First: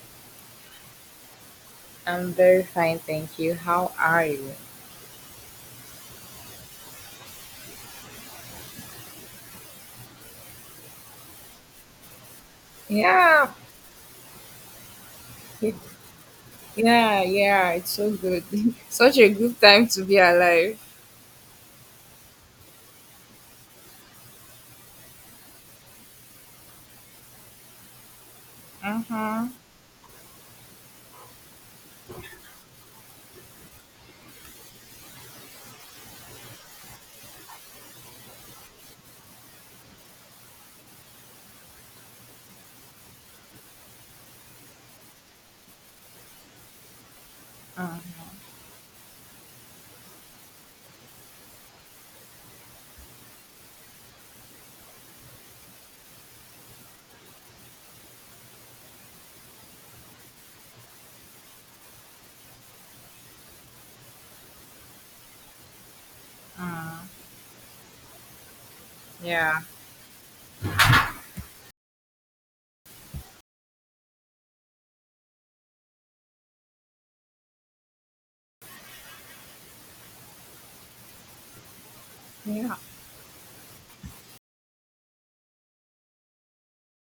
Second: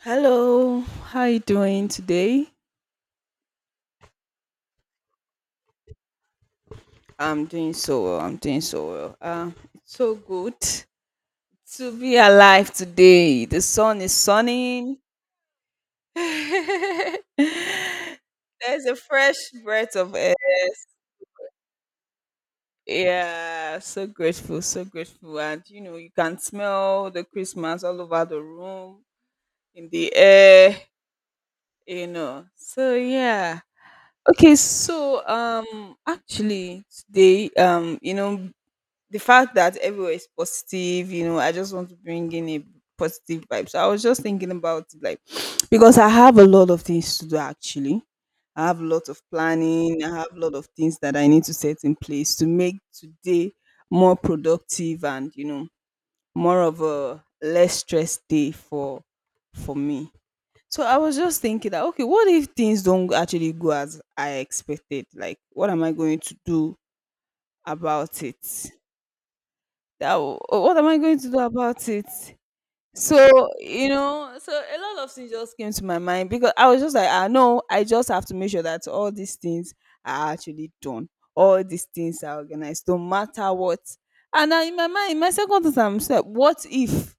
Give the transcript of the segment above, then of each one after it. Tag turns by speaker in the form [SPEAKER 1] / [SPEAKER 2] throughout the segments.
[SPEAKER 1] Hello, how you doing
[SPEAKER 2] I'm
[SPEAKER 1] today?
[SPEAKER 2] very fine, thank you. How are you?
[SPEAKER 1] I'm doing so well. I'm doing so well. It's so good to be alive today.
[SPEAKER 2] Yeah,
[SPEAKER 1] The sun is sunning.
[SPEAKER 2] it- yeah, yeah. It's so good.
[SPEAKER 1] There's a
[SPEAKER 2] Such a
[SPEAKER 1] fresh
[SPEAKER 2] good time
[SPEAKER 1] breath
[SPEAKER 2] to
[SPEAKER 1] of
[SPEAKER 2] be
[SPEAKER 1] air.
[SPEAKER 2] alive.
[SPEAKER 1] Yeah, so grateful, so grateful. And you can smell the Christmas all over the room,
[SPEAKER 2] Uh huh.
[SPEAKER 1] in the air. So yeah. Okay, so actually today, the fact that everywhere is positive, I just want to bring in a positive vibe. So I was just thinking about it, like, because I have a lot of things to do
[SPEAKER 2] Uh huh.
[SPEAKER 1] actually. I have a lot of planning, I have a lot of things that I need to set in place to make today more productive and, more of a less stress day for me. So I was just thinking that, okay, what if things don't actually go as I expected? Like, what am I going to do
[SPEAKER 2] Uh.
[SPEAKER 1] about it?
[SPEAKER 2] Yeah,
[SPEAKER 1] What am I going to do about it? So a lot of things just came to my mind, because I was just like, ah, no, I just have to make sure that all these things are actually done, all these things are
[SPEAKER 2] yeah.
[SPEAKER 1] organized, no matter what. And I, in my mind, my second thought, I'm just like, what if?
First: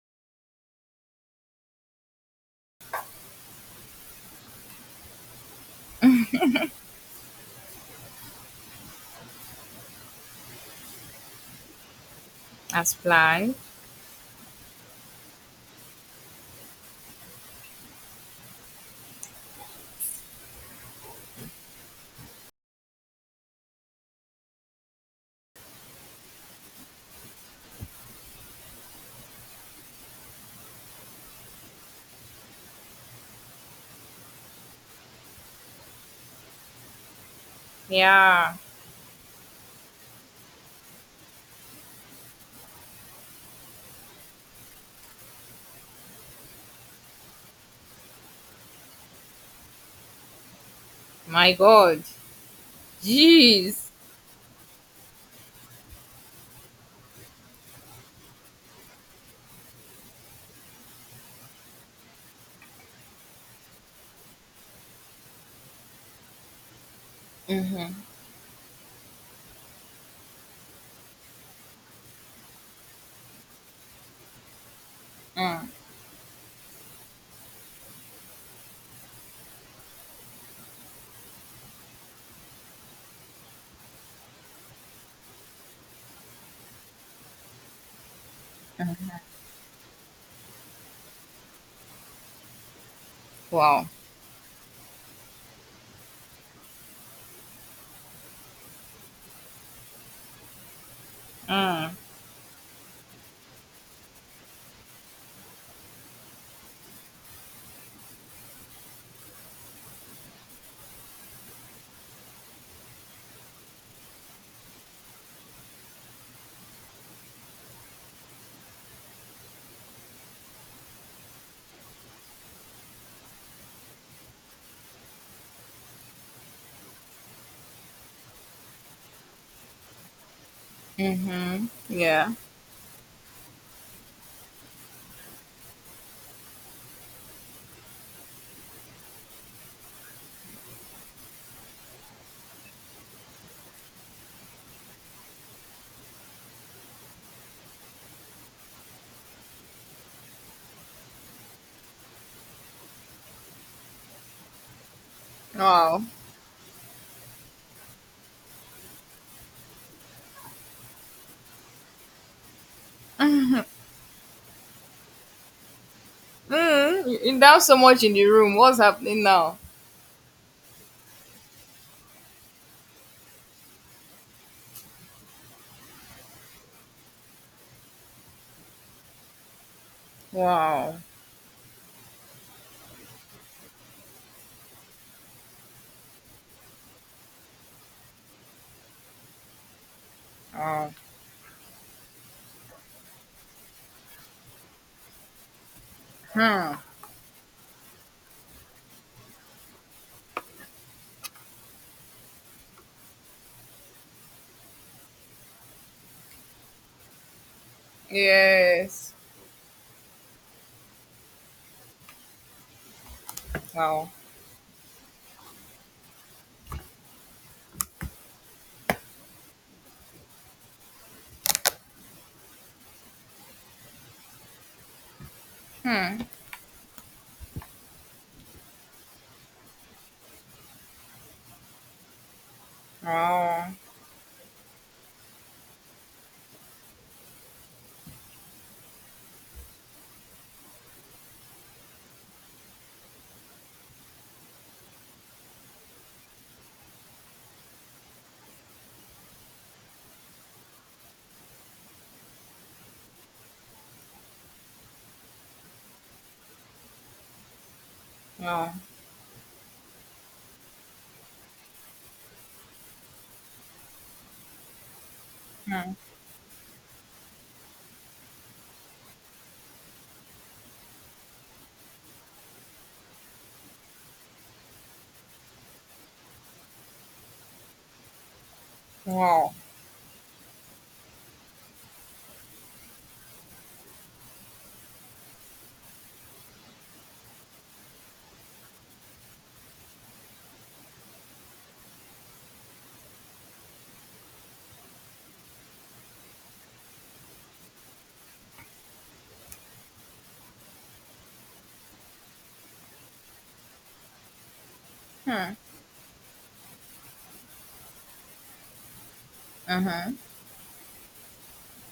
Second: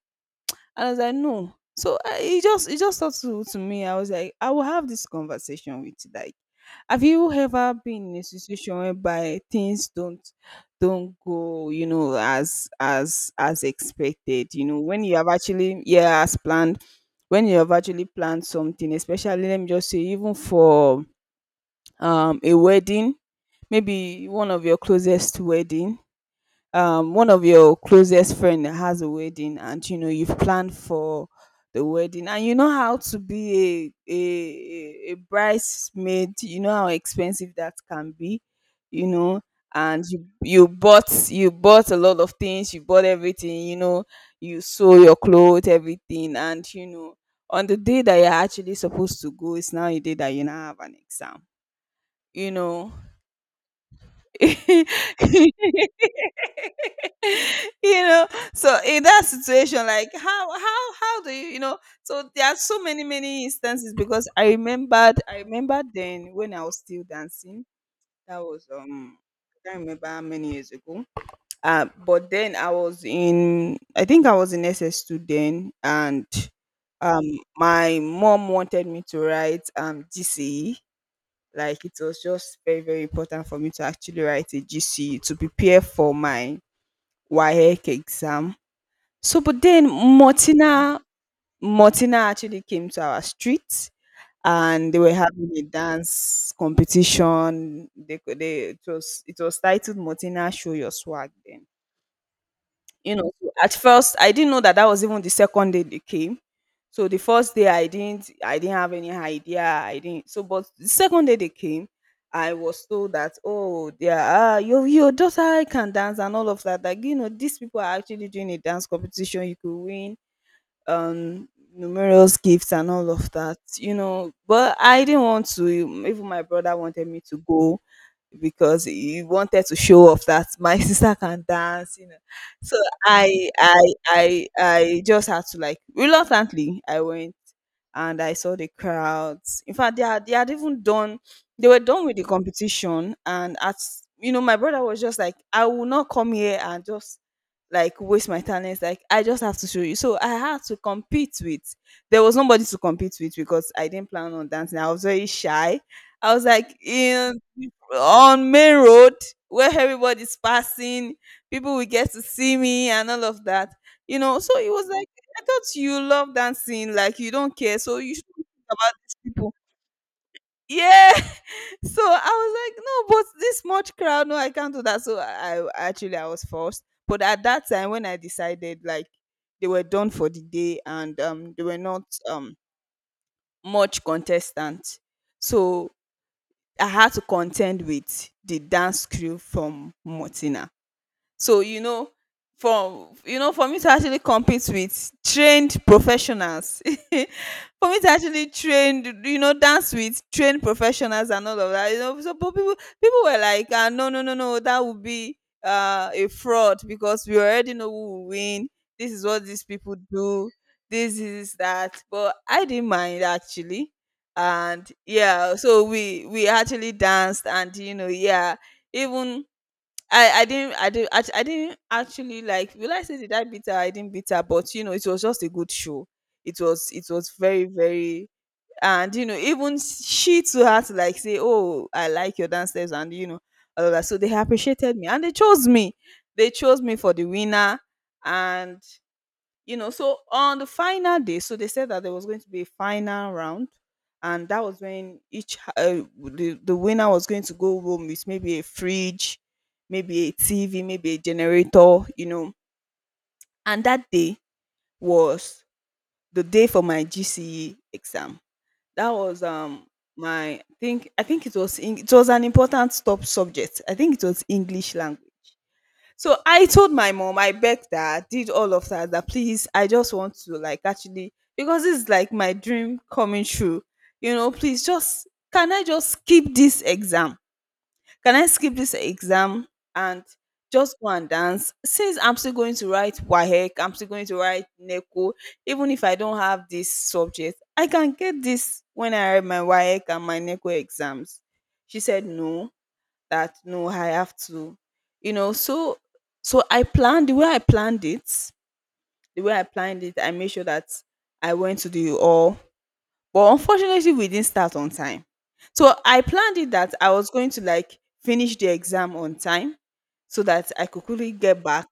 [SPEAKER 1] And I was like, no. So I, it just thought to me, I was like, I will have this conversation with you, like. Have you ever been in a situation whereby things don't go, as
[SPEAKER 2] As
[SPEAKER 1] as
[SPEAKER 2] planned.
[SPEAKER 1] as expected? When you have actually, yeah, as planned, when you have actually planned something, especially, let me just say, even for a wedding, maybe one of your closest friend that has a wedding, and you've planned for the wedding, and you know how to be a bridesmaid, you know how expensive that can be
[SPEAKER 2] Yeah.
[SPEAKER 1] you know and you bought a lot of things, you bought everything, you sew your clothes, everything. And on the day that you're actually supposed to go, it's now a day that you now have an exam
[SPEAKER 2] My God.
[SPEAKER 1] you know
[SPEAKER 2] Jeez.
[SPEAKER 1] you know so in that situation, like, how do you you know? So there are so many, many instances. Because I remember, then when I was still dancing.
[SPEAKER 2] Mm-hmm.
[SPEAKER 1] That was, I can't remember how many years ago. But then I think I was in SS2
[SPEAKER 2] Mm.
[SPEAKER 1] then. And um my mom wanted me to write GCE. Like, it was just very, very important for me to actually write a GCE to prepare for my waec exam. So, but then, Mortina actually came to our
[SPEAKER 2] Wow.
[SPEAKER 1] street, and they were having a dance competition. They, co- they it was titled Mortina Show Your Swag. Then,
[SPEAKER 2] Mm.
[SPEAKER 1] at first I didn't know that that was even the second day they came. So the first day I didn't have any idea. I didn't. But the second day they came, I was told that, oh, yeah, your daughter can dance and all of that. Like, these people are actually doing a dance competition, you could win um numerous gifts and all of that. But I didn't want to. Even my brother wanted me to go, because he wanted to show off that my sister can
[SPEAKER 2] Mm-hmm.
[SPEAKER 1] dance.
[SPEAKER 2] Yeah.
[SPEAKER 1] So i i I just had to, like, reluctantly, I went. And I saw the crowds. In fact, they had even done, they were done with the competition. And my brother was just like, I will not come here and just, like, waste my talents. Like, I just have to show you. So I had to compete with. There was nobody to compete with, because I didn't plan on dancing. I was very shy.
[SPEAKER 2] Wow.
[SPEAKER 1] I was like in on main road, where everybody's passing, people will get to see me and all of that. It was like, I thought you love dancing,
[SPEAKER 2] Mm.
[SPEAKER 1] like,
[SPEAKER 2] You
[SPEAKER 1] you
[SPEAKER 2] you
[SPEAKER 1] don't
[SPEAKER 2] down so
[SPEAKER 1] care, so
[SPEAKER 2] much in
[SPEAKER 1] you
[SPEAKER 2] the
[SPEAKER 1] shouldn't
[SPEAKER 2] room.
[SPEAKER 1] think
[SPEAKER 2] What's
[SPEAKER 1] about these
[SPEAKER 2] happening
[SPEAKER 1] people.
[SPEAKER 2] now?
[SPEAKER 1] Yeah. So I was like, no, but this much crowd, no, I can't do that. So I, actually, I was forced. But at that time when I decided, like, they were done for the day,
[SPEAKER 2] Wow.
[SPEAKER 1] and they were not much contestant. So I had to contend with the dance crew from Mortina.
[SPEAKER 2] Wow.
[SPEAKER 1] So for me to actually compete with trained
[SPEAKER 2] Hmm.
[SPEAKER 1] professionals, for me to actually dance with trained professionals and all of that. But people, were like, ah, no, no, no, no, that would be a fraud, because we already know who will win. This
[SPEAKER 2] Yes.
[SPEAKER 1] is what these people do. This is that. But I didn't mind actually.
[SPEAKER 2] Wow.
[SPEAKER 1] And, yeah, so we actually danced. And yeah, even I didn't actually, like, will I say, did I beat her? I didn't beat her, but it was just a good show.
[SPEAKER 2] Hmm.
[SPEAKER 1] It was very, very. And even she too had to, like, say, oh, I like your dance steps. And
[SPEAKER 2] Oh,
[SPEAKER 1] all of that. So they appreciated me and they chose me. They chose me for the winner. And on the final day, so they said that there was going to be a final round, and that was when the winner was going to go home with, maybe, a fridge, maybe a TV, maybe a generator. And that day was the day for my GCE exam.
[SPEAKER 2] no.
[SPEAKER 1] That was my I think it was in, it was an important top subject. I think it was English language.
[SPEAKER 2] Hmm.
[SPEAKER 1] So I told my mom, I begged her, did all of that, that, please, I just want to, like, actually, because this is, like, my dream coming true. Please, just, can I just skip this exam? Can I skip this
[SPEAKER 2] Wow.
[SPEAKER 1] exam and just go and dance? Since I'm still going to write WAHEC, I'm still going to write NECO, even if I don't have this subject, I can get this when I write my WAHEC and my NECO exams. She said no, that no, I have to, you know. So, so I planned the way I planned it. The way I planned it, I made sure that I went to the all. But unfortunately, we didn't start on time.
[SPEAKER 2] Hmm.
[SPEAKER 1] So I planned it that I was going to, like, finish the exam on time,
[SPEAKER 2] Mm-hmm.
[SPEAKER 1] so that I could quickly get back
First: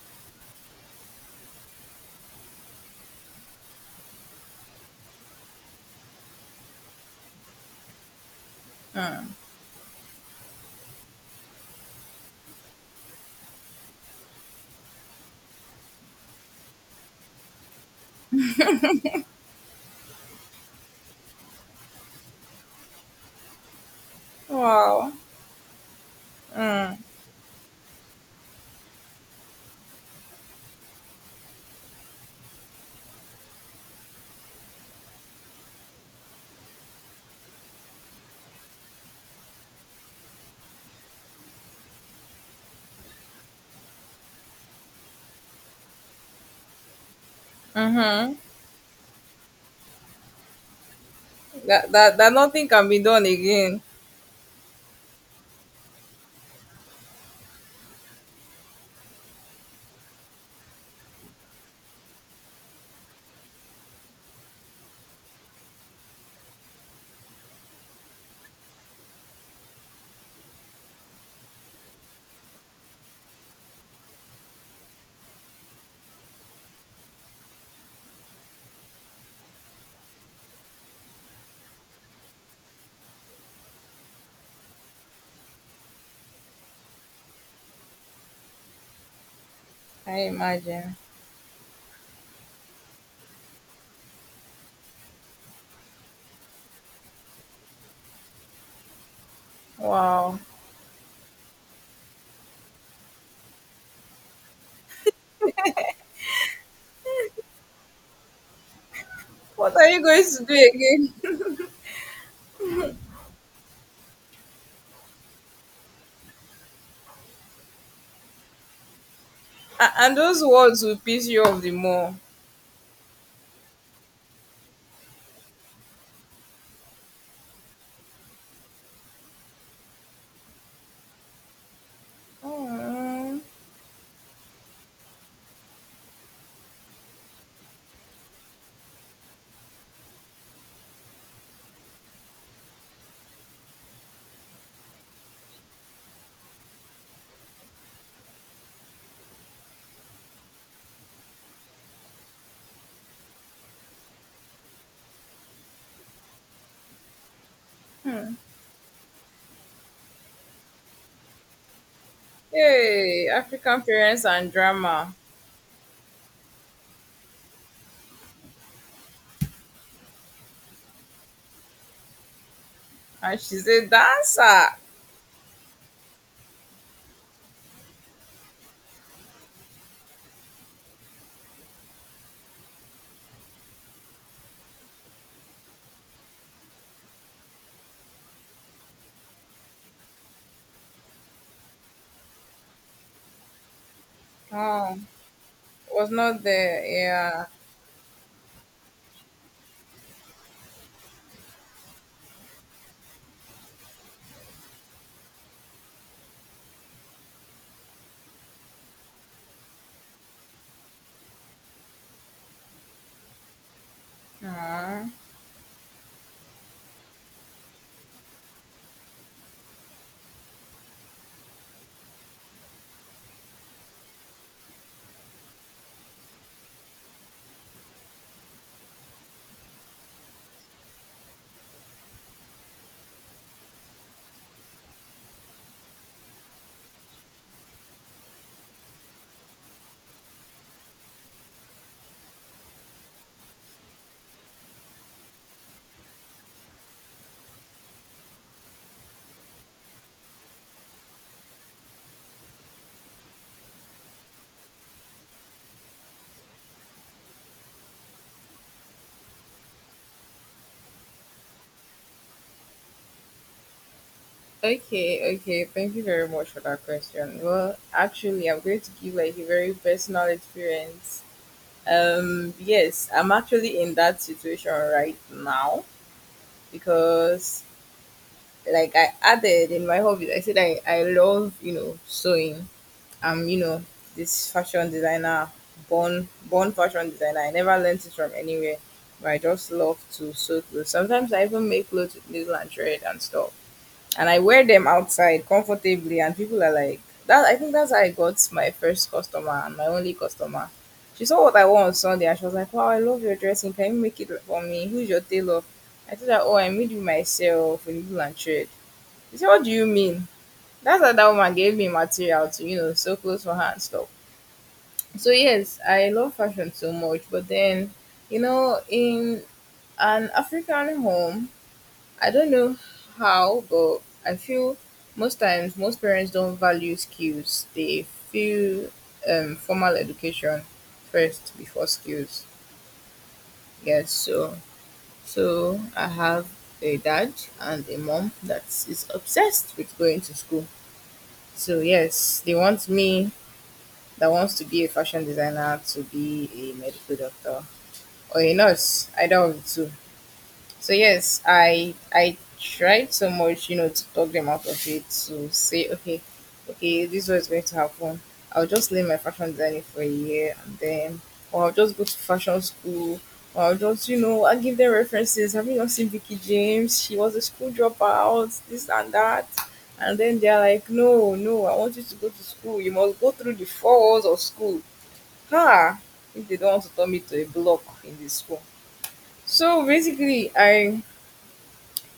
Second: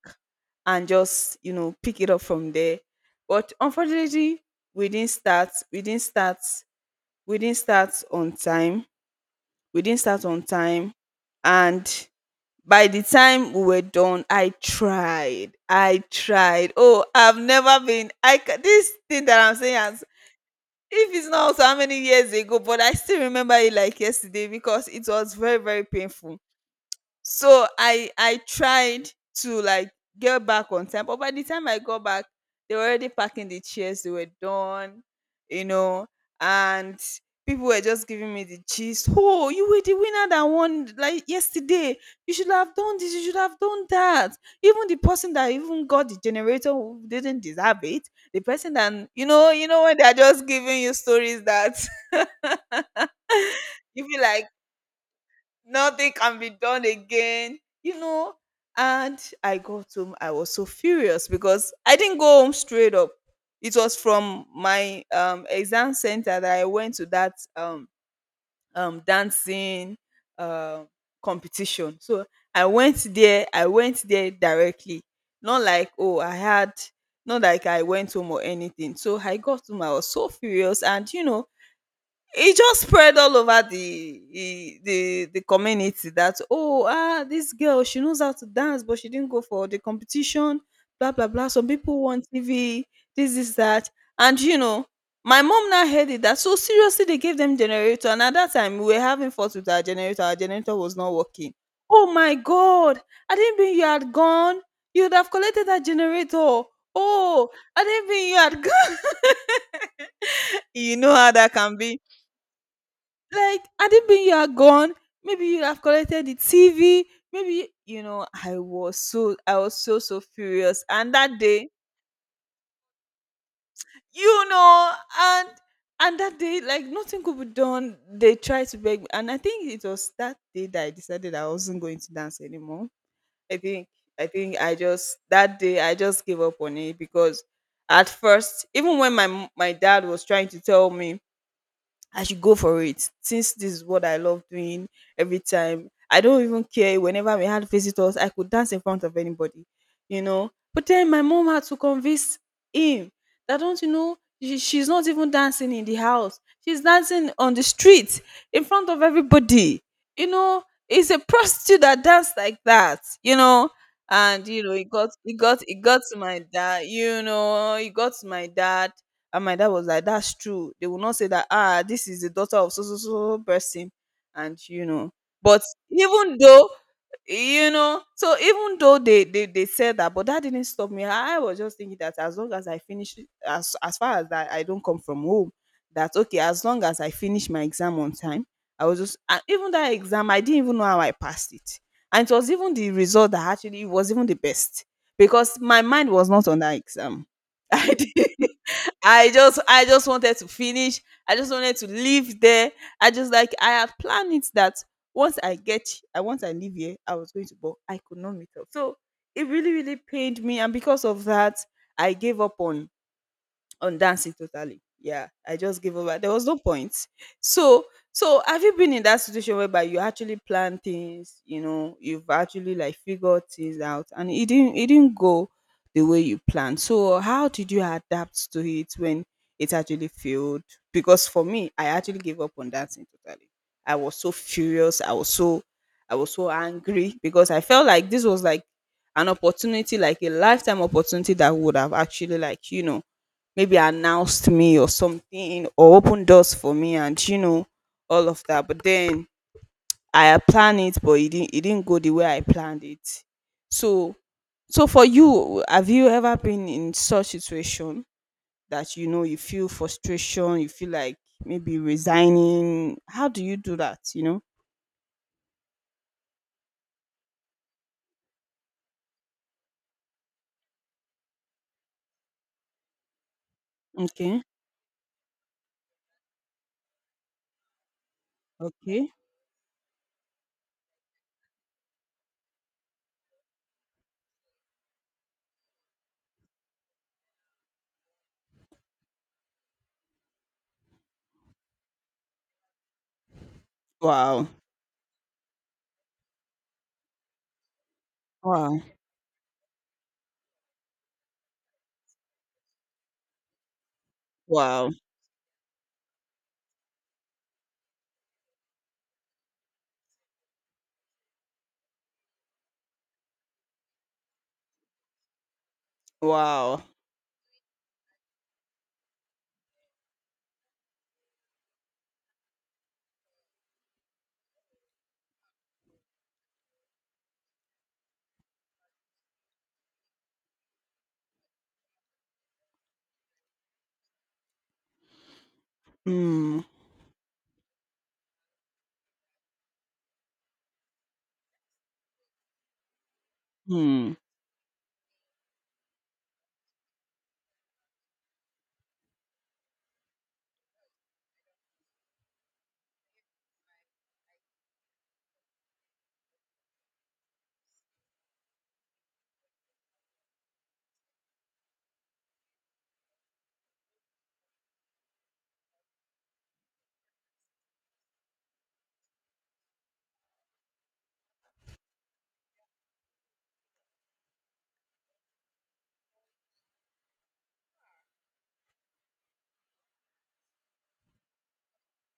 [SPEAKER 1] and just pick it up from there. But unfortunately, we didn't start. We didn't start. We didn't start on time.
[SPEAKER 2] Hmm.
[SPEAKER 1] We didn't start on time. And by the time we were done, I tried. I tried. Oh, I've never been. This thing that I'm saying, as if it's not so how many years ago, but I still remember it like yesterday, because it
[SPEAKER 2] Wow.
[SPEAKER 1] was very, very painful.
[SPEAKER 2] Mm.
[SPEAKER 1] So I tried to, like, get back on time. But by the time I got back, they were already packing the chairs. They were done, you know and people were just giving me the gist. Oh, you were the winner that won, like, yesterday. You should have done this, you should have done that. Even the person that even got the generator, who didn't deserve it.
[SPEAKER 2] Mm-hmm.
[SPEAKER 1] The person that, when they're just giving you stories that,
[SPEAKER 2] That, that, that nothing can be done again.
[SPEAKER 1] you feel like, nothing can be done again. And I got home, I was so furious, because I didn't go home straight up. It was from my exam center that I went to, that dancing um competition. So I went there directly. Not like, oh, I had, not like I went home or anything. So I got home, I was so furious. And, it just spread all over the community. That, oh, ah, this girl, she knows how to dance, but she didn't go for the
[SPEAKER 2] I
[SPEAKER 1] competition,
[SPEAKER 2] imagine.
[SPEAKER 1] blah, blah, blah. Some people want TV, this is that. And my mom now heard it, that, so, seriously, they gave them generator. And at that time, we were having fault with our generator, our
[SPEAKER 2] Wow.
[SPEAKER 1] generator was not working. Oh my God, I didn't mean you had gone, you'd have collected that generator. Oh, I didn't mean you had gone.
[SPEAKER 2] What are you going to do
[SPEAKER 1] You know
[SPEAKER 2] again?
[SPEAKER 1] how that can be. Like, had it been you are gone, maybe you have collected the TV. Maybe I was so
[SPEAKER 2] And
[SPEAKER 1] so
[SPEAKER 2] those
[SPEAKER 1] furious.
[SPEAKER 2] words will
[SPEAKER 1] And
[SPEAKER 2] piss
[SPEAKER 1] that
[SPEAKER 2] you off
[SPEAKER 1] day,
[SPEAKER 2] the more.
[SPEAKER 1] you know, and and that day, like nothing could be done. They tried to beg me. And I think it was that day that I decided I wasn't going to dance anymore.
[SPEAKER 2] Mm.
[SPEAKER 1] I think I think I just that day I just gave up on it because at first, even when my dad was trying to tell me I should go for it since this is what I love doing every time. I don't even care whenever we had visitors, I could dance in front of anybody. But then my mom had to convince him that don't she's not even dancing in the house. She's dancing on the street in front of everybody. You know, it's a prostitute that danced like that,
[SPEAKER 2] Hey,
[SPEAKER 1] you know.
[SPEAKER 2] African parents
[SPEAKER 1] And
[SPEAKER 2] and
[SPEAKER 1] you know, it got
[SPEAKER 2] drama.
[SPEAKER 1] it got it got to my dad, you know, it got to my dad and my dad was like, that's true. They will not say that, ah, this is the daughter of so so so so
[SPEAKER 2] And she's a
[SPEAKER 1] person. And
[SPEAKER 2] dancer.
[SPEAKER 1] you know, but even though even though they said that but that didn't stop me. I was just thinking that as long as I finish, as far as that I don't come from home, that okay, as long as I finish my exam on time. I was just, and even that exam I didn't even know how I passed it, and it was even the result that actually was even the best
[SPEAKER 2] Oh,
[SPEAKER 1] because my mind
[SPEAKER 2] was
[SPEAKER 1] was
[SPEAKER 2] not
[SPEAKER 1] not on that
[SPEAKER 2] there.
[SPEAKER 1] exam.
[SPEAKER 2] Yeah.
[SPEAKER 1] i did, I just I just wanted to finish. I just wanted to live there. I just like I had planned it that once I once I leave here, I was going to, but I could not meet up. So it really, really pained me, and because of that, I gave up on dancing totally.
[SPEAKER 2] Mm.
[SPEAKER 1] Yeah, I just gave over. There was no point. So, so have you been in that situation whereby you actually plan things, you know, you've actually like figured things out and it didn't go the way you planned. So how did you adapt to it when it actually failed? Because for me, I actually gave up on dancing totally. I was so furious. I was so angry because I felt like this was like an opportunity, like a lifetime opportunity that would have actually like, you know, maybe announced me or something or opened doors for me, and you know, all of that, but then I had planned it, but it didn't go the way I planned it. So so for you, have you ever been in such situation that you know you feel frustration, you feel like maybe resigning? How do you do that?
[SPEAKER 2] Okay, okay. Thank you very much for that question. Well, actually, I'm going to give like a very personal experience. Yes, I'm actually in that
[SPEAKER 1] Okay,
[SPEAKER 2] situation right now because, like
[SPEAKER 1] okay,
[SPEAKER 2] I added in my hobbies, I said I love sewing. I'm this fashion designer, born fashion designer. I never learned it from anywhere, but I just love to sew clothes. Sometimes I even make clothes with needle and thread and stuff and I
[SPEAKER 1] wow,
[SPEAKER 2] wear them outside comfortably, and people are like, that. I think that's how I got my
[SPEAKER 1] wow,
[SPEAKER 2] first customer and my only customer. She saw what I wore on Sunday, and she was like, "Wow, I love your dressing. Can you make it for me?
[SPEAKER 1] wow,
[SPEAKER 2] Who's your tailor?" I told her, "Oh, I made it myself in England trade." She said, "What do you mean?" That's how that woman gave me material to sew clothes for her and stuff. So yes, I love fashion
[SPEAKER 1] wow.
[SPEAKER 2] so much, but then, in an African home, I don't know how, but I feel most times most parents don't value skills. They feel formal education first before skills. Yes, so I have
[SPEAKER 1] Mm,
[SPEAKER 2] a dad and a mom that is obsessed with going to school. So yes, they want me
[SPEAKER 1] mm,
[SPEAKER 2] that wants to be a fashion designer to be a medical doctor or a nurse, either of the two. So yes, I tried so much, to talk them out of it to say, okay, okay, this is what's going to happen. I'll just leave my fashion designing for a year and then or I'll just go to fashion school or I'll give them references. Have you not seen Vicky James? She was a school dropout, this and that. And then they're like, "No, no, I want you to go to school. You must go through the four walls of school." Ha! If they don't want to turn me to a block in the school. So basically I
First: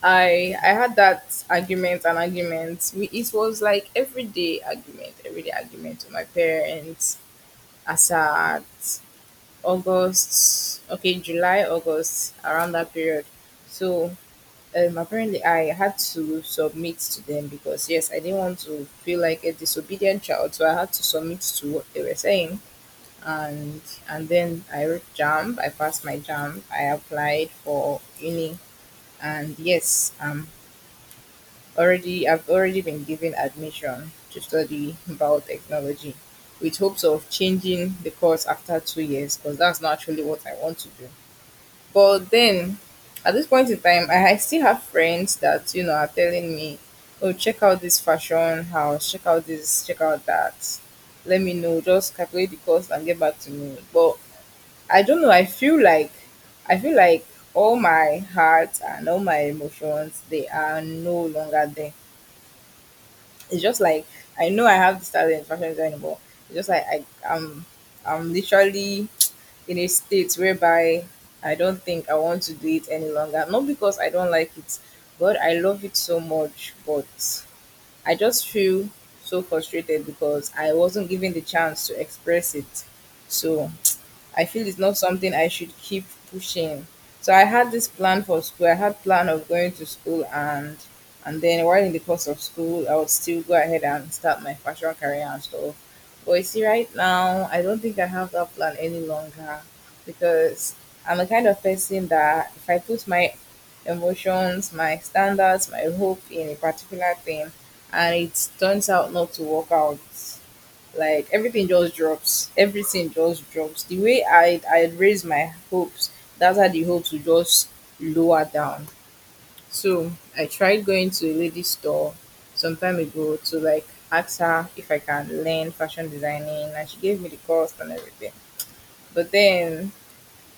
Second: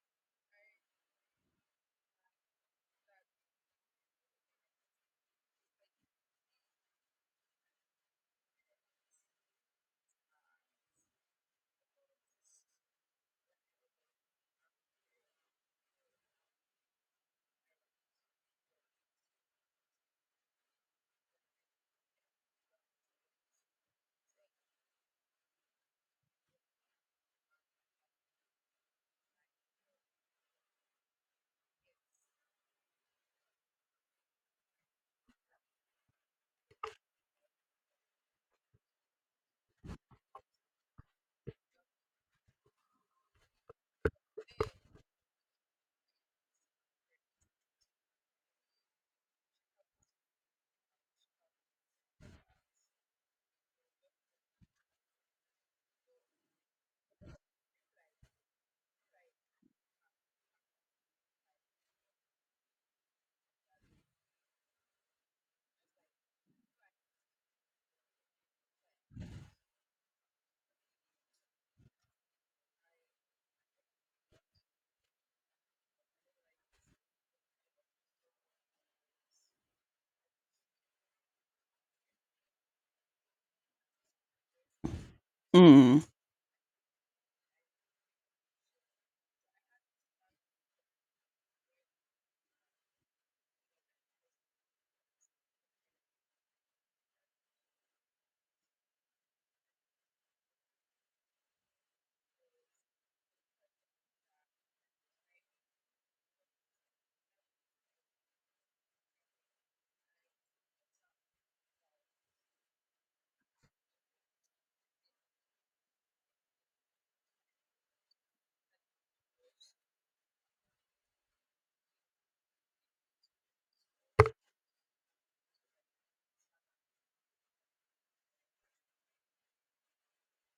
[SPEAKER 2] I I had that argument and argument. It was like everyday argument with my parents. As at August, okay, July, August, around that period. So apparently, I had to submit to them because yes, I didn't want to feel like a disobedient child, so I had to submit to what they were saying. And and then I wrote jump. I passed my jump. I applied for uni, and yes, I'm already, I've already been given admission to study biotechnology with hopes of changing the course after 2 years because that's not actually what I want to do. But then, at this point in time, I still have friends that are telling me, "Oh, check out this fashion house, check out this, check out that." Let me know, just calculate the cost and get back to me. But I don't know. I feel like all my heart and all my emotions they are no longer there. It's just like I know I have this talent in fashion design, but it's just like I, am I'm literally in a state whereby I don't think I want to do it any longer. Not because I don't like it, but I love it so much. But I just feel so frustrated because I wasn't given the chance to express it. So I feel it's not something I should
[SPEAKER 1] mm,
[SPEAKER 2] keep pushing. So I had this plan for school. I had plan of going to school and then while in the course of school, I would still go ahead and start my fashion career and stuff. But you see, right now, I don't think I have that plan any longer because I'm the kind of person that if I put my emotions, my standards, my hope in a particular thing, and it turns out not to work out, like everything just drops. Everything just drops. The way I raised my hopes, that's how the hopes will just lower down. So I tried going to a lady store some time ago to like ask her if I can learn fashion designing and she gave me the cost and everything. But then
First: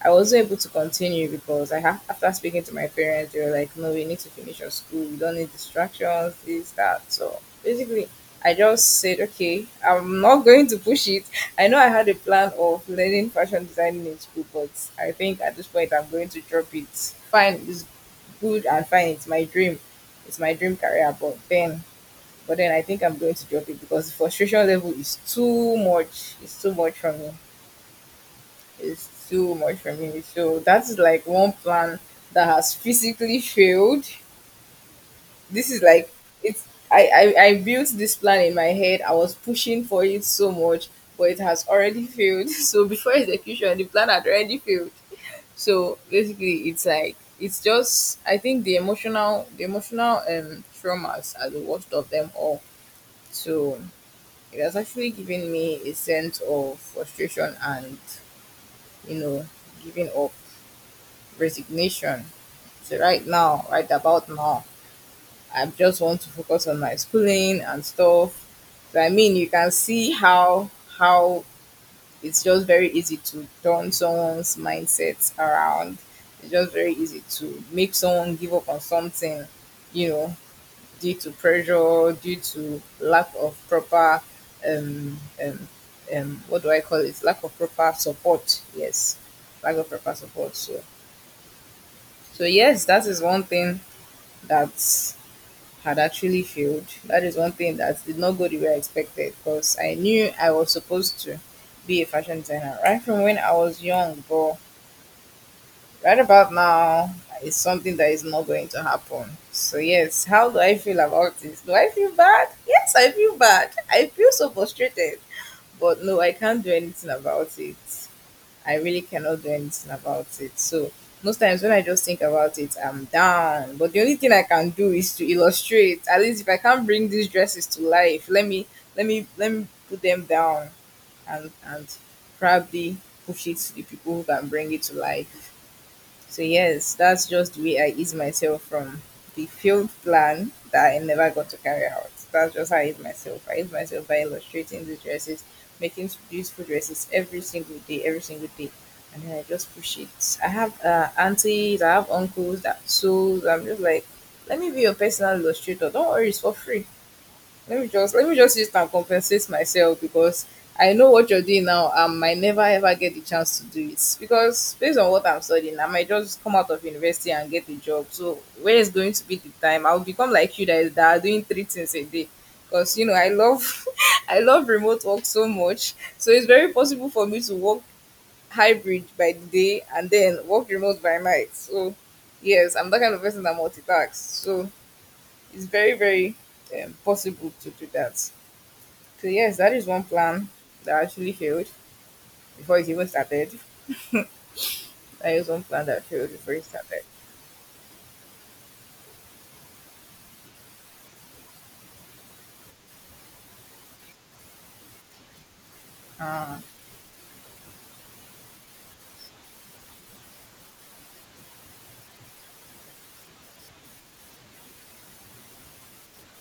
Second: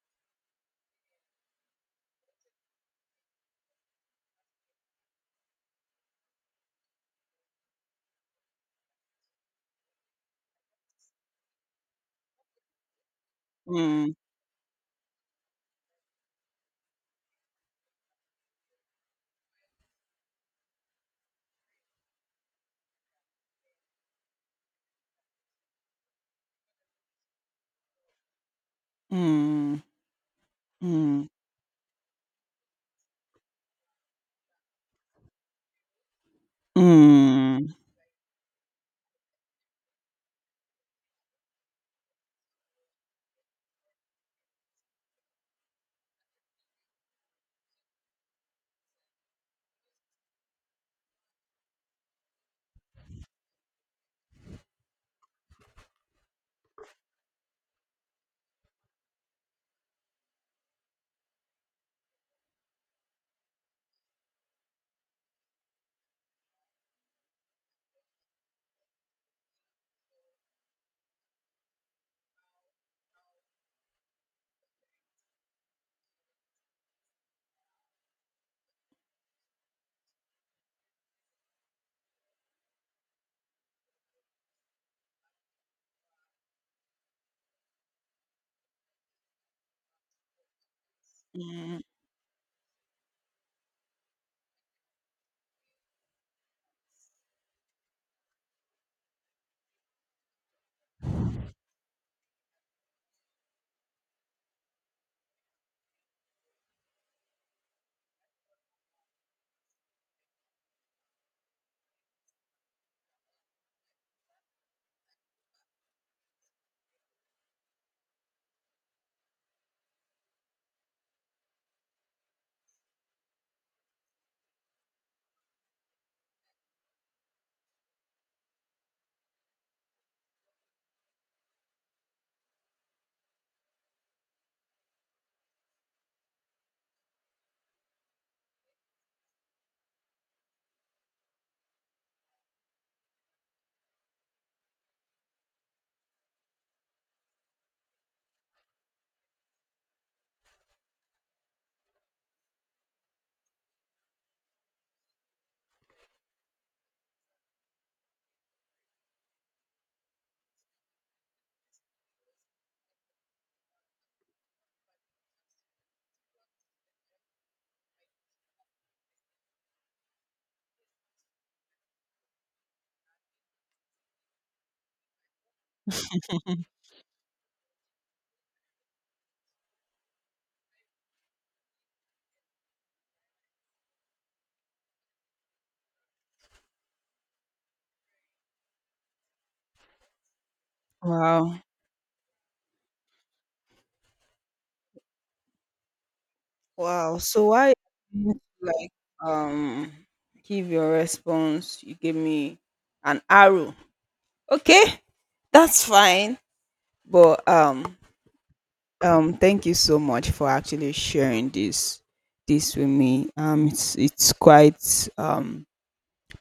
[SPEAKER 2] I was able to continue because I have after speaking to my parents, they were like, "No, we need to finish your school. We don't need distractions, this, that." So basically, I just said, "Okay, I'm not going to push it." I know I had a plan of learning fashion designing
[SPEAKER 1] mm,
[SPEAKER 2] in school, but I think at this point I'm going to drop it. Fine, it's good and fine. It's my dream. It's my dream career, but then I think I'm going to drop it because the frustration level is too much. It's too much for me is too much
[SPEAKER 1] mm,
[SPEAKER 2] for me. So that's
[SPEAKER 1] mm,
[SPEAKER 2] like one plan that has physically failed. This is like it's I
[SPEAKER 1] mm.
[SPEAKER 2] built this plan in my head. I was pushing for it so much, but it has already failed. So before execution, the plan had already failed. So basically, it's like it's just I think the emotional traumas are the worst of them all. So it has actually given me a sense of frustration and you know giving up. Resignation. So right now, right about now, I just want to focus on my schooling and stuff. So I mean, you can see how how it's just very easy to turn someone's mindset around. It's just very easy to make someone give up on something, you know, due to pressure, due to lack of proper um um what do I call it? Lack of proper support. Yes, lack of proper support. So
[SPEAKER 1] Mm.
[SPEAKER 2] so yes, that is one thing that had actually failed. That is one thing that did not go the way I expected because I knew I was supposed to be a fashion designer right from when I was young, but right about now it's something that is not going to happen. So yes, how do I feel about this? Do I feel bad? Yes, I feel bad. I feel so frustrated. But no, I can't do anything about it. I really cannot do anything about it. So most times when I just think about it, I'm down. But the only thing I can do is to illustrate. At least if I can't bring these dresses to life, let me put them down and probably push it to the people who can bring it to life. So yes, that's just the way I ease myself from the failed plan that I never got to carry out. That's just how I ease myself. I ease myself by illustrating the dresses, making beautiful dresses every single day, every single day. And then I just push it. I have aunties, I have uncles that sews. I'm just like, let me be your personal illustrator. Don't worry, it's for free. Let me just use it and compensate myself because I know what you're doing now. I might never ever get the chance to do it because based on what I'm studying, I might just come out of university and get a job. So where is going to be the time? I'll become like you that are doing three things a day. Because I love I love remote work so much. So it's very possible for me to work hybrid by the day and then work remote by night. So yes, I'm that kind of person that multitasks. So it's very very possible to do that. So yes, that is one plan that actually
[SPEAKER 1] Wow.
[SPEAKER 2] failed before it even started. That is one plan that failed before it started.
[SPEAKER 1] Wow. So why like um give your response? You gave me an arrow. Okay, that's fine.
[SPEAKER 2] Ah,
[SPEAKER 1] But thank you so much for actually sharing this with me. It's quite um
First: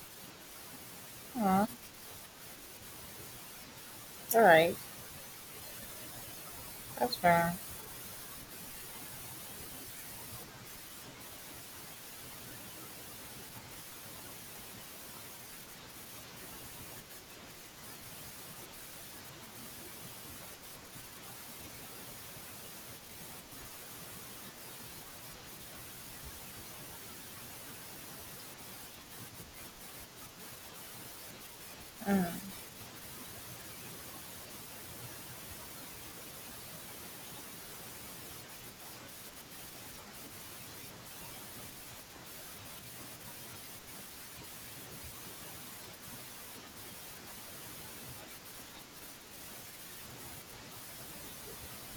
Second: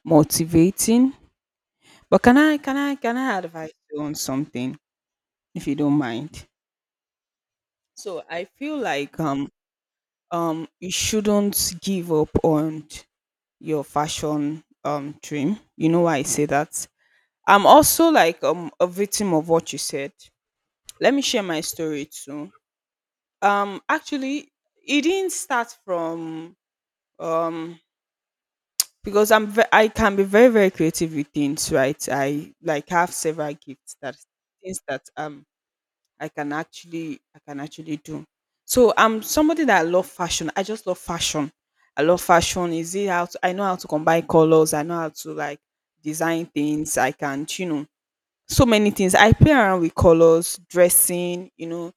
[SPEAKER 1] motivating.
[SPEAKER 2] ah,
[SPEAKER 1] But can I advise you on
[SPEAKER 2] all right.
[SPEAKER 1] something if you don't mind?
[SPEAKER 2] That's fair.
[SPEAKER 1] So I feel like you shouldn't give up on your fashion dream. You know why I say that? I'm also like a victim of what you said. Let me share my story too. Actually it didn't start from um because I'm I can be very very creative with things, right?
[SPEAKER 2] Mm,
[SPEAKER 1] I like have several gifts that things that I can actually do. So I'm somebody that love fashion. I just love fashion. I love fashion. Is it how to, I know how to combine colors. I know how to like design things. I can you know so many things. I play around with colors, dressing. You know,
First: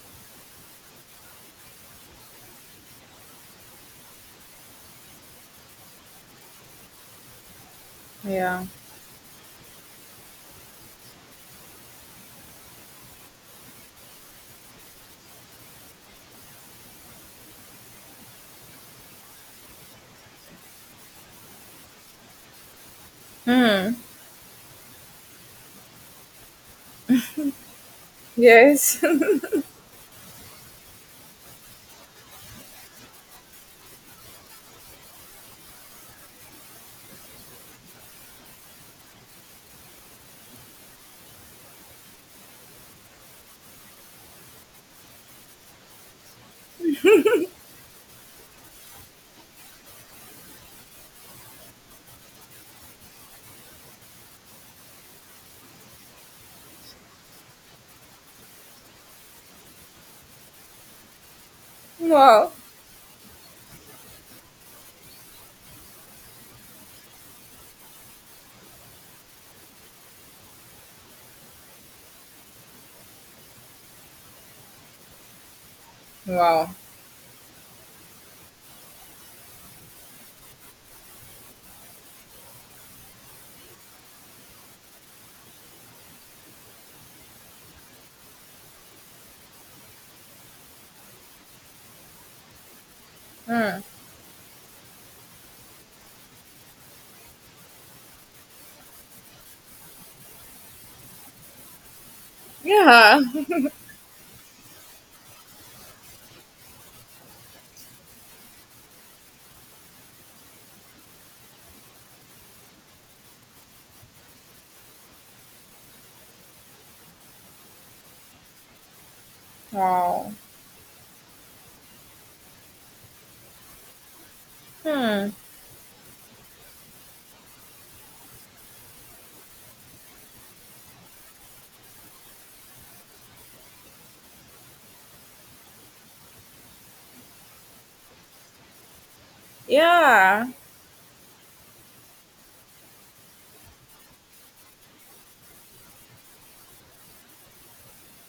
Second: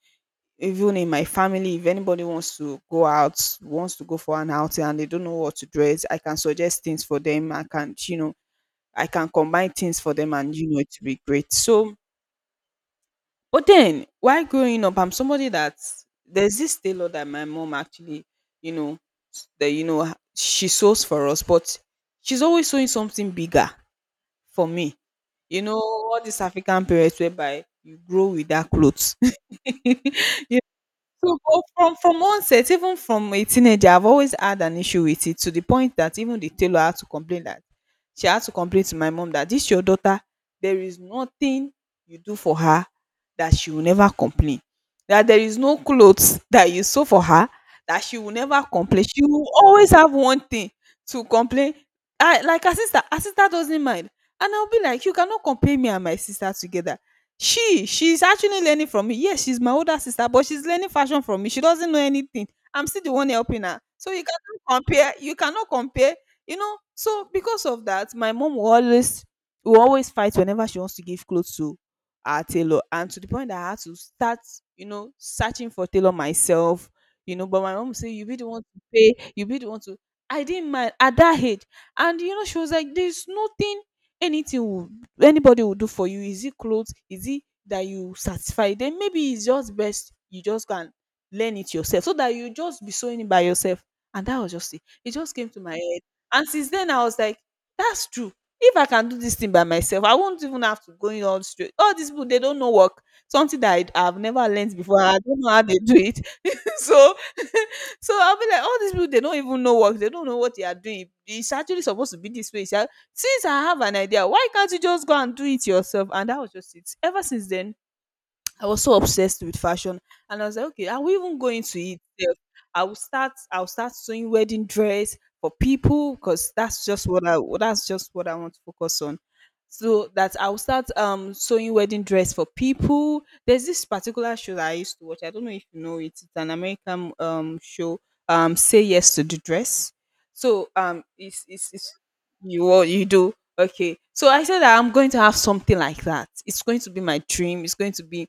[SPEAKER 1] even in my family, if anybody wants to go out, wants to go for an outing, and they don't know what to dress, I can suggest things for them. I can you know
[SPEAKER 2] yeah.
[SPEAKER 1] I can combine things for them, and you know it will be great. So but then, while growing up, I'm somebody that there's this tailor that my mom actually, you know, that you know she sews for us, but she's always sewing something bigger
[SPEAKER 2] Hmm.
[SPEAKER 1] for me. You know, all these African parents whereby you grow with that
[SPEAKER 2] Yes.
[SPEAKER 1] clothes. Yeah. So but from onset, even from a teenager, I've always had an issue with it to the point that even the tailor had to complain that she had to complain to my mom that this your daughter, there is nothing you do for her that she will never complain. That there is no clothes that you sew for her that she will never complain. She will always have one thing to complain. I, like her sister doesn't mind. And I'll be like, you cannot compare me and my sister together. She's actually learning from me. Yes, she's my older sister, but she's learning fashion from me. She doesn't know anything.
[SPEAKER 2] Wow.
[SPEAKER 1] I'm still the one helping her. So you cannot compare. You cannot compare you know so because of that my mom will always fight whenever she wants to give clothes to our tailor, and to the point that I had to start you know searching for tailor
[SPEAKER 2] Wow.
[SPEAKER 1] myself, you know, but my mom say you be the one to pay, you be the one to. I didn't mind at that age. And you know she was like, there's nothing, anything will, anybody will do for you. Is it clothes? Is it that you satisfy? Then maybe it's just best you just can learn it yourself so that you just be sewing it by
[SPEAKER 2] Hmm.
[SPEAKER 1] yourself. And that was just it. It just came to my head, and since then I was like, that's true. If I can do this thing by myself, I won't even have to go in all straight. All these people they don't know work.
[SPEAKER 2] Yeah.
[SPEAKER 1] Something that I've never learned before. I don't know how they do it. So so I'll be like, all these people they don't even know work. They don't know what they are doing. It's actually supposed to be this way. It's like, since I have an idea, why can't you just go and do it yourself? And that was just it. Ever since then, I was so obsessed with fashion,
[SPEAKER 2] Wow.
[SPEAKER 1] and I was like, okay, are we even going to eat? I will start. I will start sewing wedding dress
[SPEAKER 2] Hmm.
[SPEAKER 1] for people because that's just what I. That's just what I want to focus on. So that I will start sewing wedding dress for people. There's this particular show that I used to watch. I don't know if you know it. It's an American show. Say yes to the dress.
[SPEAKER 2] Yeah.
[SPEAKER 1] So it's you what you do. Okay, so I said that I'm going to have something like that. It's going to be my dream. It's going to be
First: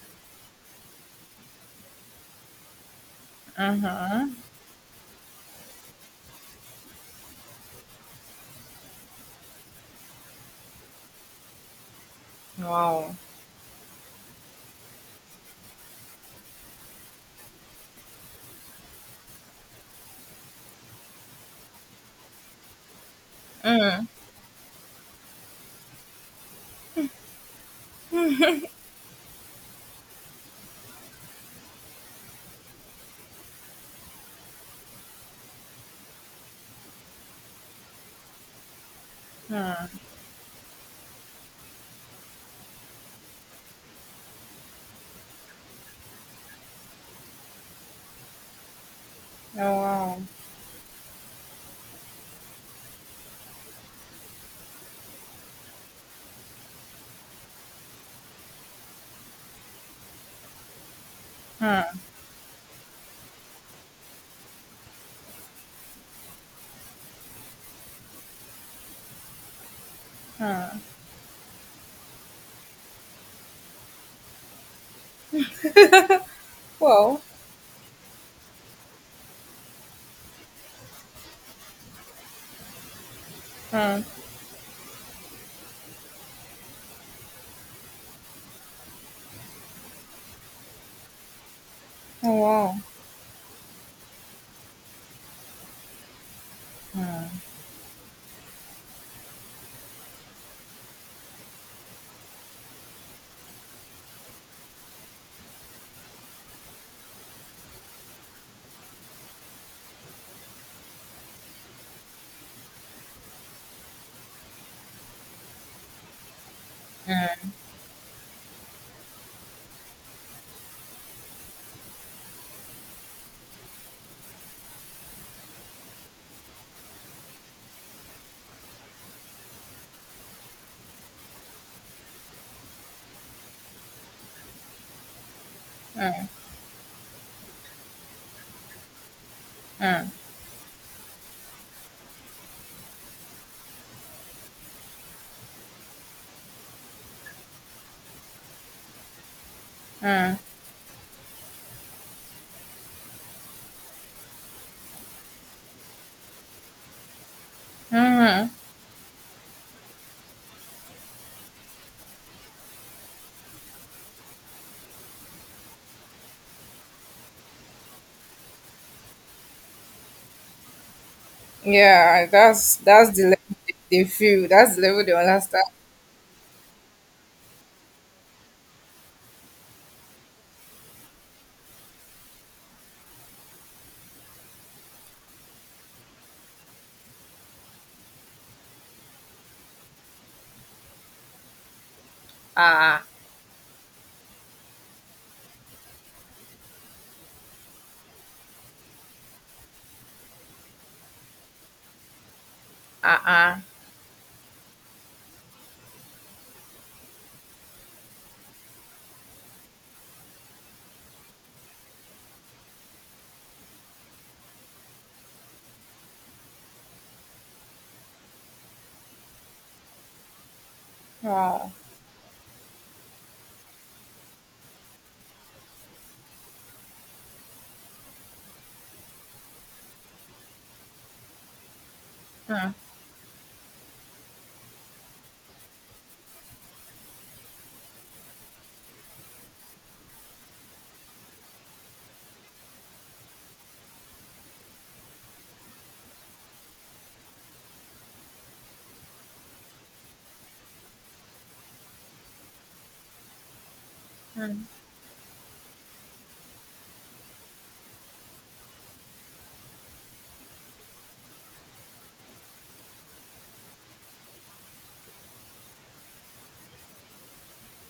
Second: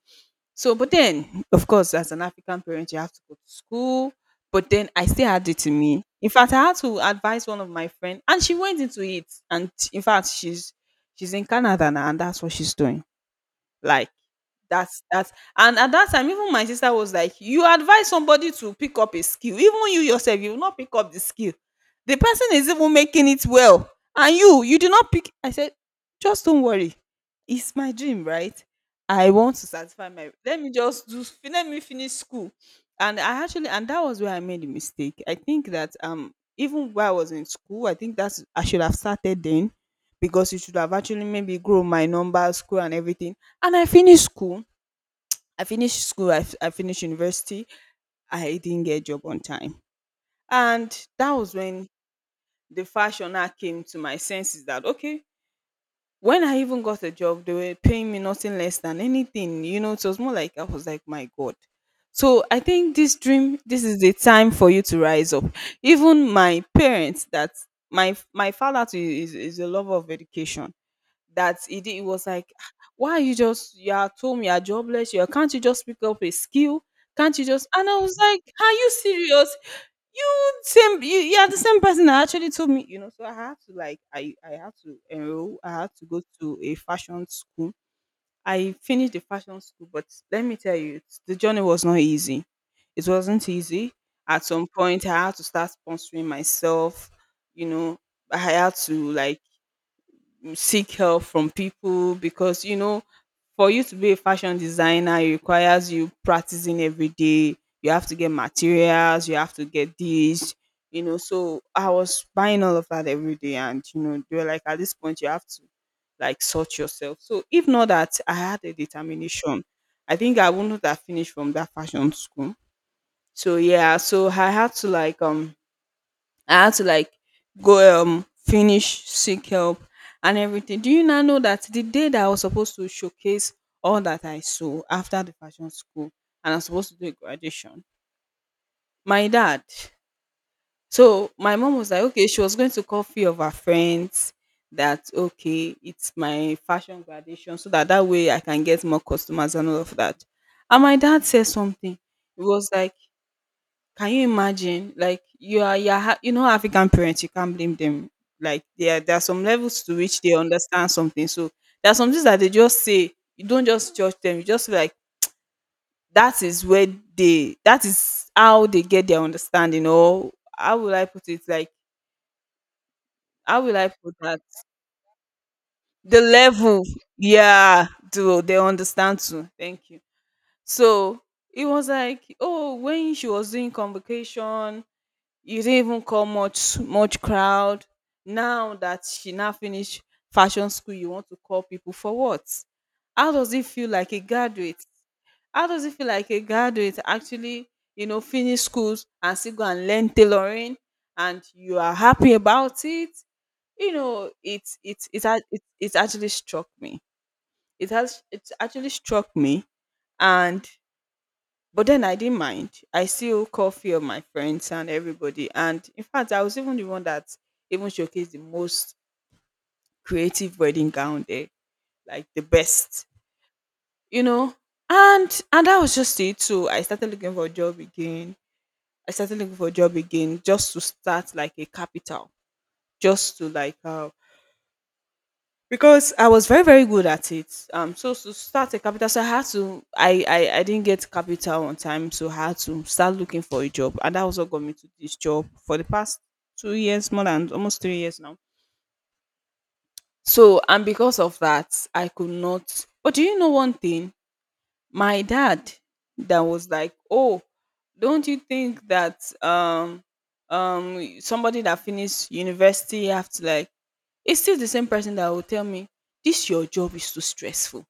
[SPEAKER 1] so, but then, of course, as an African parent, you have to go to school.
[SPEAKER 2] Uh-huh.
[SPEAKER 1] But then I still had it to me. In fact, I had to advise one of my friends, and she went into it. And in fact, she's in Canada now, and that's what she's doing.
[SPEAKER 2] Wow.
[SPEAKER 1] Like that's and at that time, even my sister was like, you advise somebody to pick up a skill. Even you yourself, you will not pick up the skill. The person is even making it well, and you do not pick. I said, just don't worry. It's my dream, right? I want to satisfy my. Let me just do. Let me finish school. And I actually, and that was where I made a mistake. I think that even while I was in school, I think that's I should have started then,
[SPEAKER 2] Hmm.
[SPEAKER 1] because it should have actually maybe grown my number, school, and everything, and I finished school. I finished school. I, I finished university. I didn't get a job on time.
[SPEAKER 2] Oh, wow.
[SPEAKER 1] And that was when the fashioner came to my senses that, okay, when I even got a job, they were paying me nothing less than anything. You know, it was more like I was like, my God.
[SPEAKER 2] Hmm.
[SPEAKER 1] So I think this dream, this is the time for you to rise up. Even my parents, that my father too is a lover of education,
[SPEAKER 2] Hmm.
[SPEAKER 1] that he did, he was like, ah, why are you just you're at home, you're jobless, you can't you just pick up a skill?
[SPEAKER 2] Well.
[SPEAKER 1] Can't you just, and I was like, are you serious? You are the same person that actually told me, you know, so I had to like
[SPEAKER 2] Hmm.
[SPEAKER 1] I had to enroll, I had to go to a fashion school. I finished the fashion school, but let me tell you, the journey was not
[SPEAKER 2] Oh,
[SPEAKER 1] easy.
[SPEAKER 2] wow.
[SPEAKER 1] It wasn't easy. At some point I had to start sponsoring myself, you know, I had to like seek help from people because you know for you to be a fashion designer, it requires you practicing every day. You have to get materials, you have to get this, you know. So I was buying all of that every day, and you know, they were like, at this point, you have to like sort yourself. So if not that, I had a determination. I think I wouldn't have finished from that fashion school. So yeah, so I had to like I had to like go finish seek help and everything. Do you now know that the day that I was supposed to showcase all that I saw after the fashion school and I'm supposed to do a graduation, my dad.
[SPEAKER 2] Hmm.
[SPEAKER 1] So my mom was like, okay, she was going to call few of her friends that okay, it's my fashion graduation, so that way I can get more customers and all of that.
[SPEAKER 2] Hmm.
[SPEAKER 1] And my dad said something. It was like, can you imagine? Like you know, African parents. You can't blame them.
[SPEAKER 2] Hmm.
[SPEAKER 1] Like there are some levels to which they understand something. So there are some things that they just say. You don't just judge them. You just feel like that is where that is how they get their understanding. Or how will I put it? Like
[SPEAKER 2] Yeah, that's the level
[SPEAKER 1] how
[SPEAKER 2] they
[SPEAKER 1] will I
[SPEAKER 2] they
[SPEAKER 1] put that?
[SPEAKER 2] feel. That's the level they understand.
[SPEAKER 1] The level, yeah, do they understand too? Thank you. So it was like, oh, when she was doing convocation you didn't even call much crowd now that she now finished fashion school you want to call people for what.
[SPEAKER 2] Ah.
[SPEAKER 1] How does it feel like a graduate how does it feel like a graduate actually you know finish schools and still go and learn tailoring and you are happy about it
[SPEAKER 2] Uh-uh.
[SPEAKER 1] you know it actually struck me it actually struck me and but then I didn't mind. I still called few of my friends and everybody. And in fact, I was even the one that even showcased the most creative wedding gown there,
[SPEAKER 2] Oh.
[SPEAKER 1] like the best, you know. And that was just it. So I started looking for a job again. I started looking for a job again just to start like a capital, just to like because I was very very good at it. So to start a capital, so I had to. I didn't get capital on time, so I had to start looking for a job, and that also got me to this job for the past 2 years, more than almost 3 years now. So and because of that, I could not. But do you know one thing? My dad, that was like, oh, don't you think that somebody that finished university have to like? It's still the same person that will tell me this your job is too stressful.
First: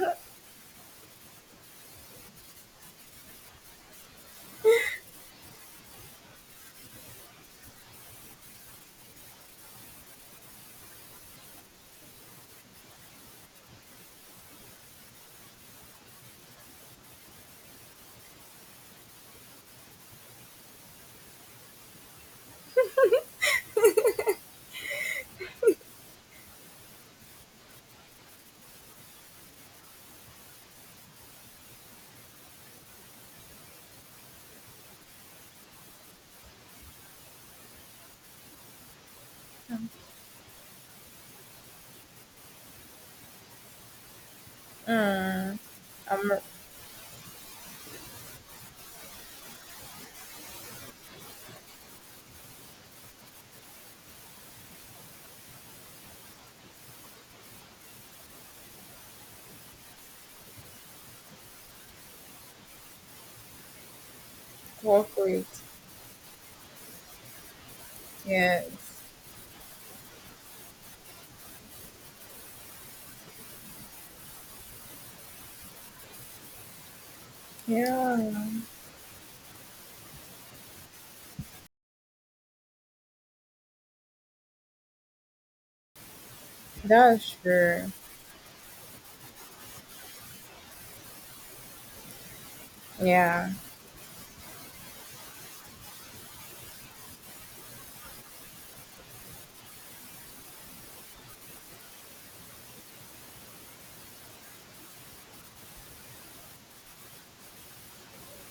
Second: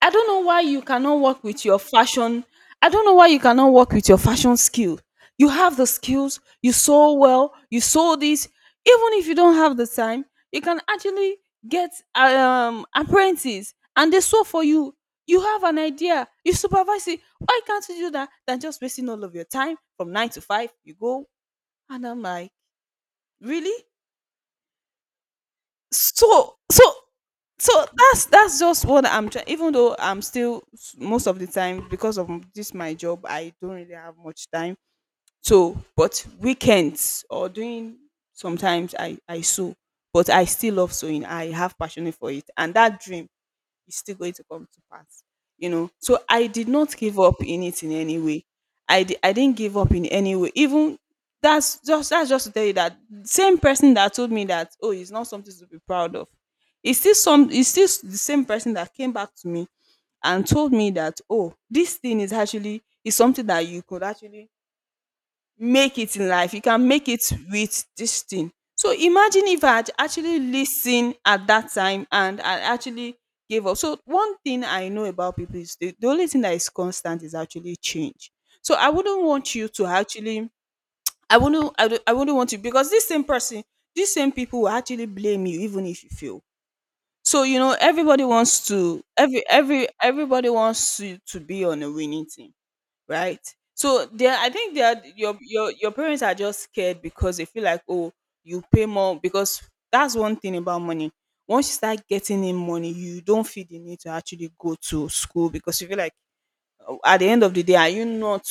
[SPEAKER 1] I don't know why you cannot work with your fashion. I don't know why you cannot work with your fashion skill. You have the skills, you sew well, you sew this. Even if you don't have the time, you can actually get apprentices and they sew for you. You have an idea, you supervise it. Why can't you do that than just wasting all of your time from 9 to 5? You go and I'm like, really? so so so that's just what I'm trying, even though I'm still most of the time because of this my job I don't really have much time, so but weekends or doing sometimes I sew, but I still love sewing. I have passion for it and that dream, it's still going to come to pass,
[SPEAKER 2] Mm-mm.
[SPEAKER 1] you know. So
[SPEAKER 2] I'm
[SPEAKER 1] I did not give up in it in any way. I didn't give up in any way even. That's just that's just to tell you that same person that told me that oh it's not something to be proud of. It's still some it's still s- the same person that came back to me and told me that oh this thing is actually is something that you could actually
[SPEAKER 2] corporate.
[SPEAKER 1] make it in life. You can make it with this thing.
[SPEAKER 2] Yes.
[SPEAKER 1] So imagine if I had actually listened at that time and I actually gave up. So one thing I know about people is the only thing that is constant is actually change.
[SPEAKER 2] Yeah.
[SPEAKER 1] So I wouldn't want you to actually I wouldn't want you, because this same person, these same people will actually blame you even if you fail.
[SPEAKER 2] That's
[SPEAKER 1] So you know
[SPEAKER 2] true.
[SPEAKER 1] everybody wants to to be on a winning team, right?
[SPEAKER 2] Yeah.
[SPEAKER 1] So there, I think that your parents are just scared because they feel like oh you pay more because that's one thing about money. Once you start getting in money, you don't feel the need to actually go to school because you feel like oh, at the end of the day, are you not,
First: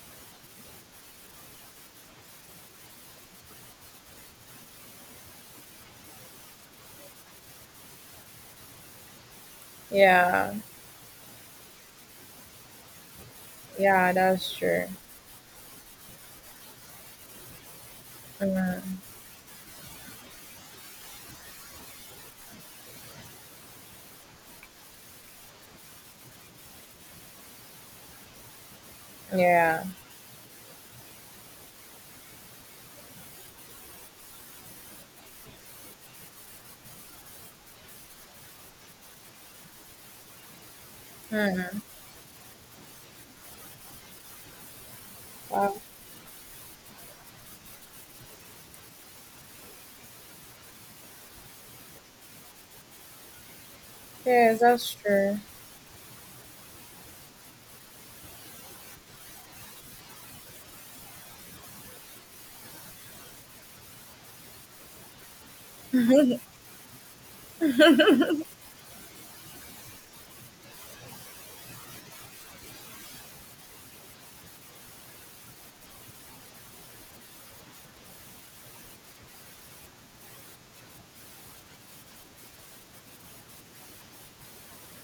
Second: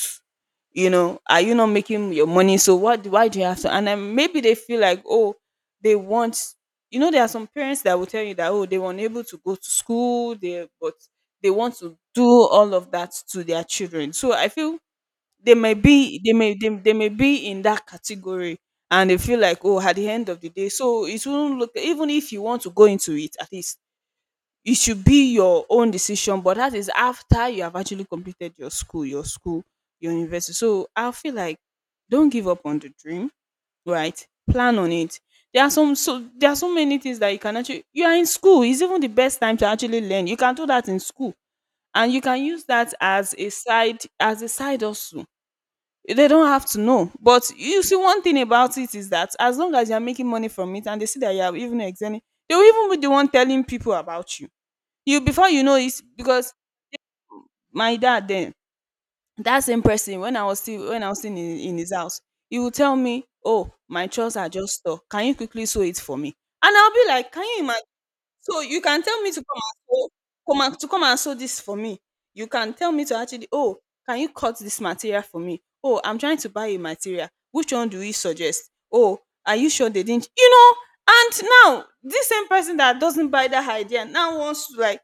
[SPEAKER 1] you know, are you not making your money? So what? Why do you have to? And then maybe they feel like oh they want, you know, there are some parents that will tell you that oh they were unable to go to school,
[SPEAKER 2] Yeah.
[SPEAKER 1] they but they want to do all of that to their
[SPEAKER 2] Yeah,
[SPEAKER 1] children. So I
[SPEAKER 2] that's
[SPEAKER 1] feel
[SPEAKER 2] true.
[SPEAKER 1] they may be in that category,
[SPEAKER 2] Mm.
[SPEAKER 1] and they feel like oh at the end of the day so it won't look. Even if you want to go into it, at least it should be your own decision, but that is after you have actually completed your school,
[SPEAKER 2] Yeah.
[SPEAKER 1] your university. So I feel like don't give up on the dream, right, plan on it. There are some there are so many things that you can actually, you are in school, it's even the best time to actually learn. You can do that in school
[SPEAKER 2] Mm.
[SPEAKER 1] and you can use that as a side hustle.
[SPEAKER 2] Wow.
[SPEAKER 1] They don't have to know. But you see, one thing about it is that as long as you're making money from it and they see that you're even excelling, they will even be the one telling people about you.
[SPEAKER 2] Yes, that's
[SPEAKER 1] You
[SPEAKER 2] true.
[SPEAKER 1] before you know it, because my dad then, that same person, when I was still when I was still in his house, he would tell me, "Oh, my chores are just stuck. Can you quickly sew it for me?" And I'll be like, "Can you imagine? So you can tell me to come and sew, come and to come and sew this for me. You can tell me to actually, oh, can you cut this material for me? Oh, I'm trying to buy a material. Which one do you suggest? Oh, are you sure they didn't?" You know, and now this same person that doesn't buy that idea now wants to like,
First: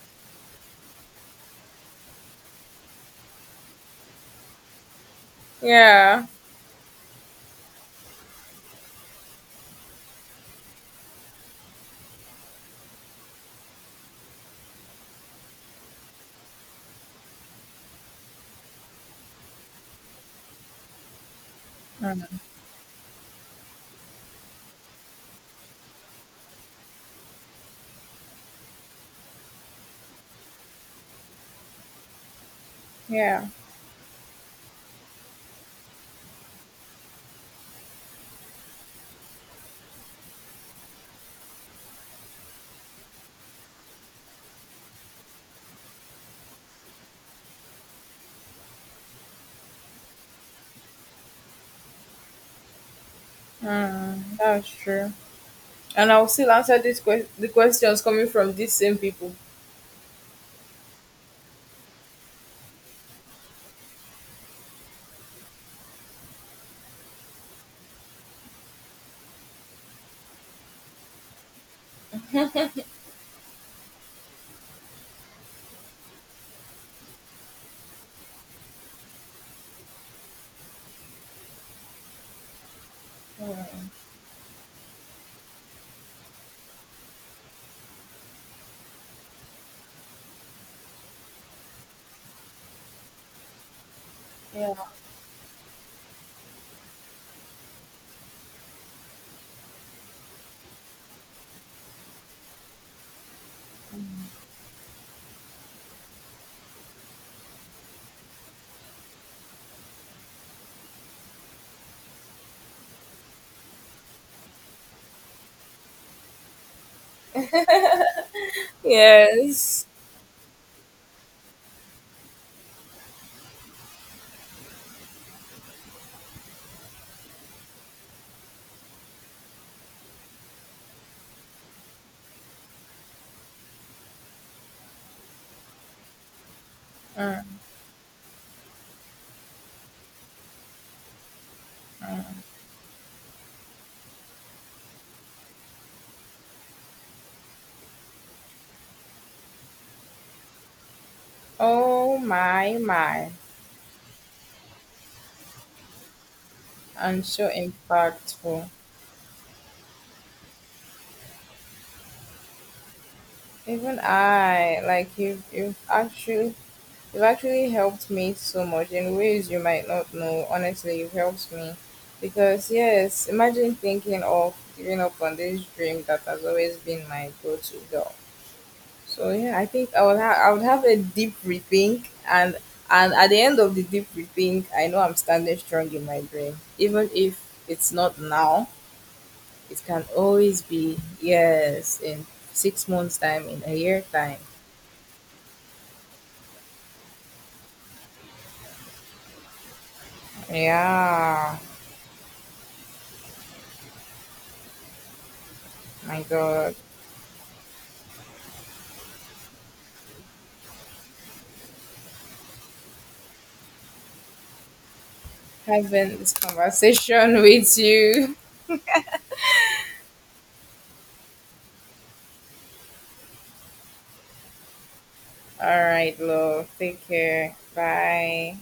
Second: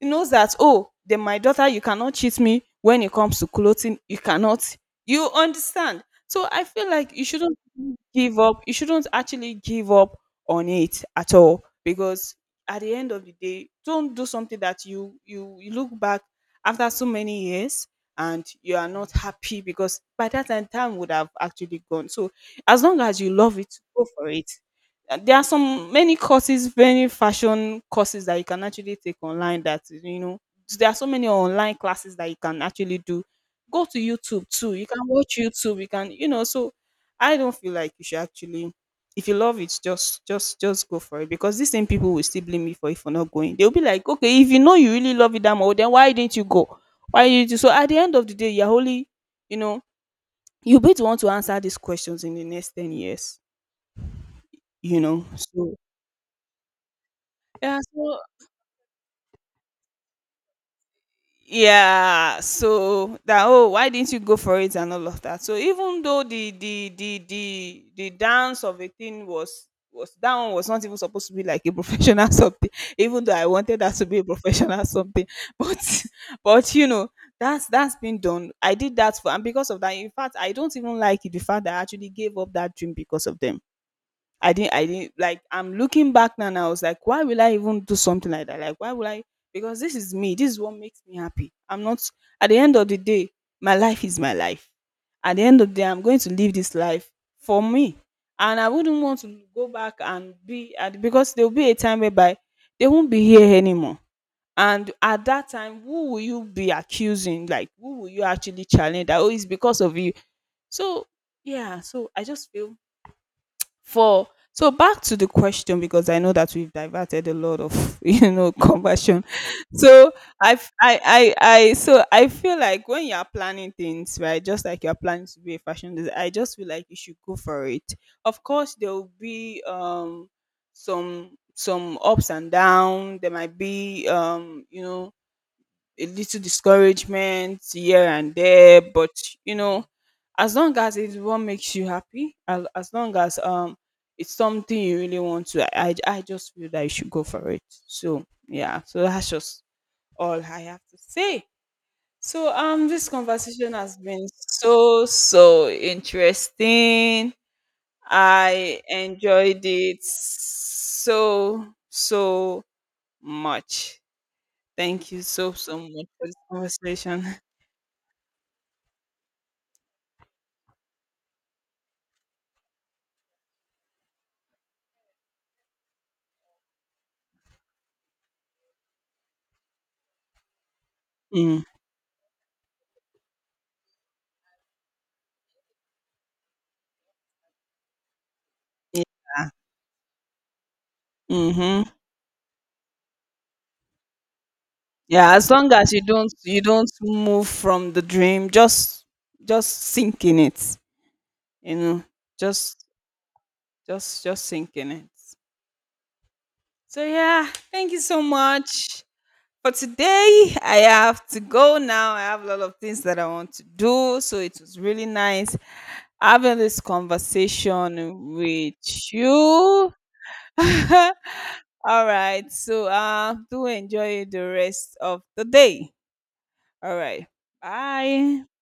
[SPEAKER 1] he knows that oh then my daughter, you cannot cheat me when it comes to clothing. You cannot, you understand.
[SPEAKER 2] Yeah.
[SPEAKER 1] So I feel like you shouldn't give up, you shouldn't actually give up on it at all, because at the end of the day, don't do something that you look back after so many years and you are not happy, because by that time would have actually gone. So
[SPEAKER 2] Mm.
[SPEAKER 1] as long as you love it, go for it. There are some many courses, many fashion courses that you can actually take online, that you know there are so many online classes that you can actually do.
[SPEAKER 2] Yeah.
[SPEAKER 1] Go to YouTube too. You can watch YouTube. You can, you know, so I don't feel like you should actually, if you love it, just go for it. Because these same people will still blame me for if you're not going. They'll be like, okay, if you know you really love it that much, then why didn't you go? Why did you? So at the end of the day, you're only, you know, you'll be the one to answer these questions in the next 10 years.
[SPEAKER 2] Mm. That's
[SPEAKER 1] You
[SPEAKER 2] true.
[SPEAKER 1] know, so
[SPEAKER 2] And I'll still answer the
[SPEAKER 1] yeah.
[SPEAKER 2] questions
[SPEAKER 1] So
[SPEAKER 2] coming from these same people.
[SPEAKER 1] yeah, so that oh why didn't you go for it and all of that. So even though the dance of a thing was, that one was not even supposed to be like a professional something, even though I wanted that to be a professional something but but you know that's been done, I did that for. And because of that, in fact, I don't even like it, the fact that I actually gave up that dream because of them. I didn't like I'm looking back now and I was like, why will I even do something like that? Like why will I, because this is me, this is what makes me happy. I'm not at the end of the day, my life is my life.
[SPEAKER 2] Yeah.
[SPEAKER 1] At the end of the day, I'm going to live this life for me. And I wouldn't want to go back and be at, because there'll be a time whereby they won't be here anymore. And at that time, who will you be accusing? Like who will you actually challenge that? Oh, it's because of you. So yeah, so I just feel for, so back to the question, because I know that we've diverted a lot of you know conversion.
[SPEAKER 2] Yes.
[SPEAKER 1] So I so I feel like when you are planning things, right, just like you're planning to be a fashion designer, I just feel like you should go for it. Of course there will be some ups and downs. There might be you know a little
[SPEAKER 2] Mm.
[SPEAKER 1] discouragement here and there, but you know, as long as it's what makes you happy, as long as it's something you really want to, I just feel that you should go for it. So yeah, so that's just all I have to say.
[SPEAKER 2] Oh
[SPEAKER 1] So
[SPEAKER 2] my
[SPEAKER 1] this
[SPEAKER 2] my.
[SPEAKER 1] conversation has been so so
[SPEAKER 2] And
[SPEAKER 1] interesting.
[SPEAKER 2] so impactful.
[SPEAKER 1] I enjoyed it so so
[SPEAKER 2] Even
[SPEAKER 1] much.
[SPEAKER 2] I, like
[SPEAKER 1] Thank you so so much for this
[SPEAKER 2] you've
[SPEAKER 1] conversation.
[SPEAKER 2] actually helped me so much in ways you might not know. Honestly, you've helped me. Because yes, imagine thinking of giving up on this dream that has always been my go-to goal. So yeah, I think I would have a deep
[SPEAKER 1] Mm.
[SPEAKER 2] rethink and at the end of the deep rethink, I know I'm standing strong in my dream. Even if it's not now,
[SPEAKER 1] Yeah.
[SPEAKER 2] it can always be
[SPEAKER 1] Mhm.
[SPEAKER 2] yes in 6 months time, in a year time.
[SPEAKER 1] Yeah, as long as you don't move from the dream, just sink in it.
[SPEAKER 2] Yeah,
[SPEAKER 1] You know, just just sink in it.
[SPEAKER 2] my God.
[SPEAKER 1] So yeah, thank you so much for today. I have to go now. I have a lot of things that I want to do. So it was really nice
[SPEAKER 2] Having this
[SPEAKER 1] having this
[SPEAKER 2] conversation with
[SPEAKER 1] conversation
[SPEAKER 2] you.
[SPEAKER 1] with you. All right. So do enjoy the rest of the
[SPEAKER 2] All
[SPEAKER 1] day.
[SPEAKER 2] right, love.
[SPEAKER 1] All
[SPEAKER 2] Take
[SPEAKER 1] right.
[SPEAKER 2] care.
[SPEAKER 1] Bye.
[SPEAKER 2] Bye.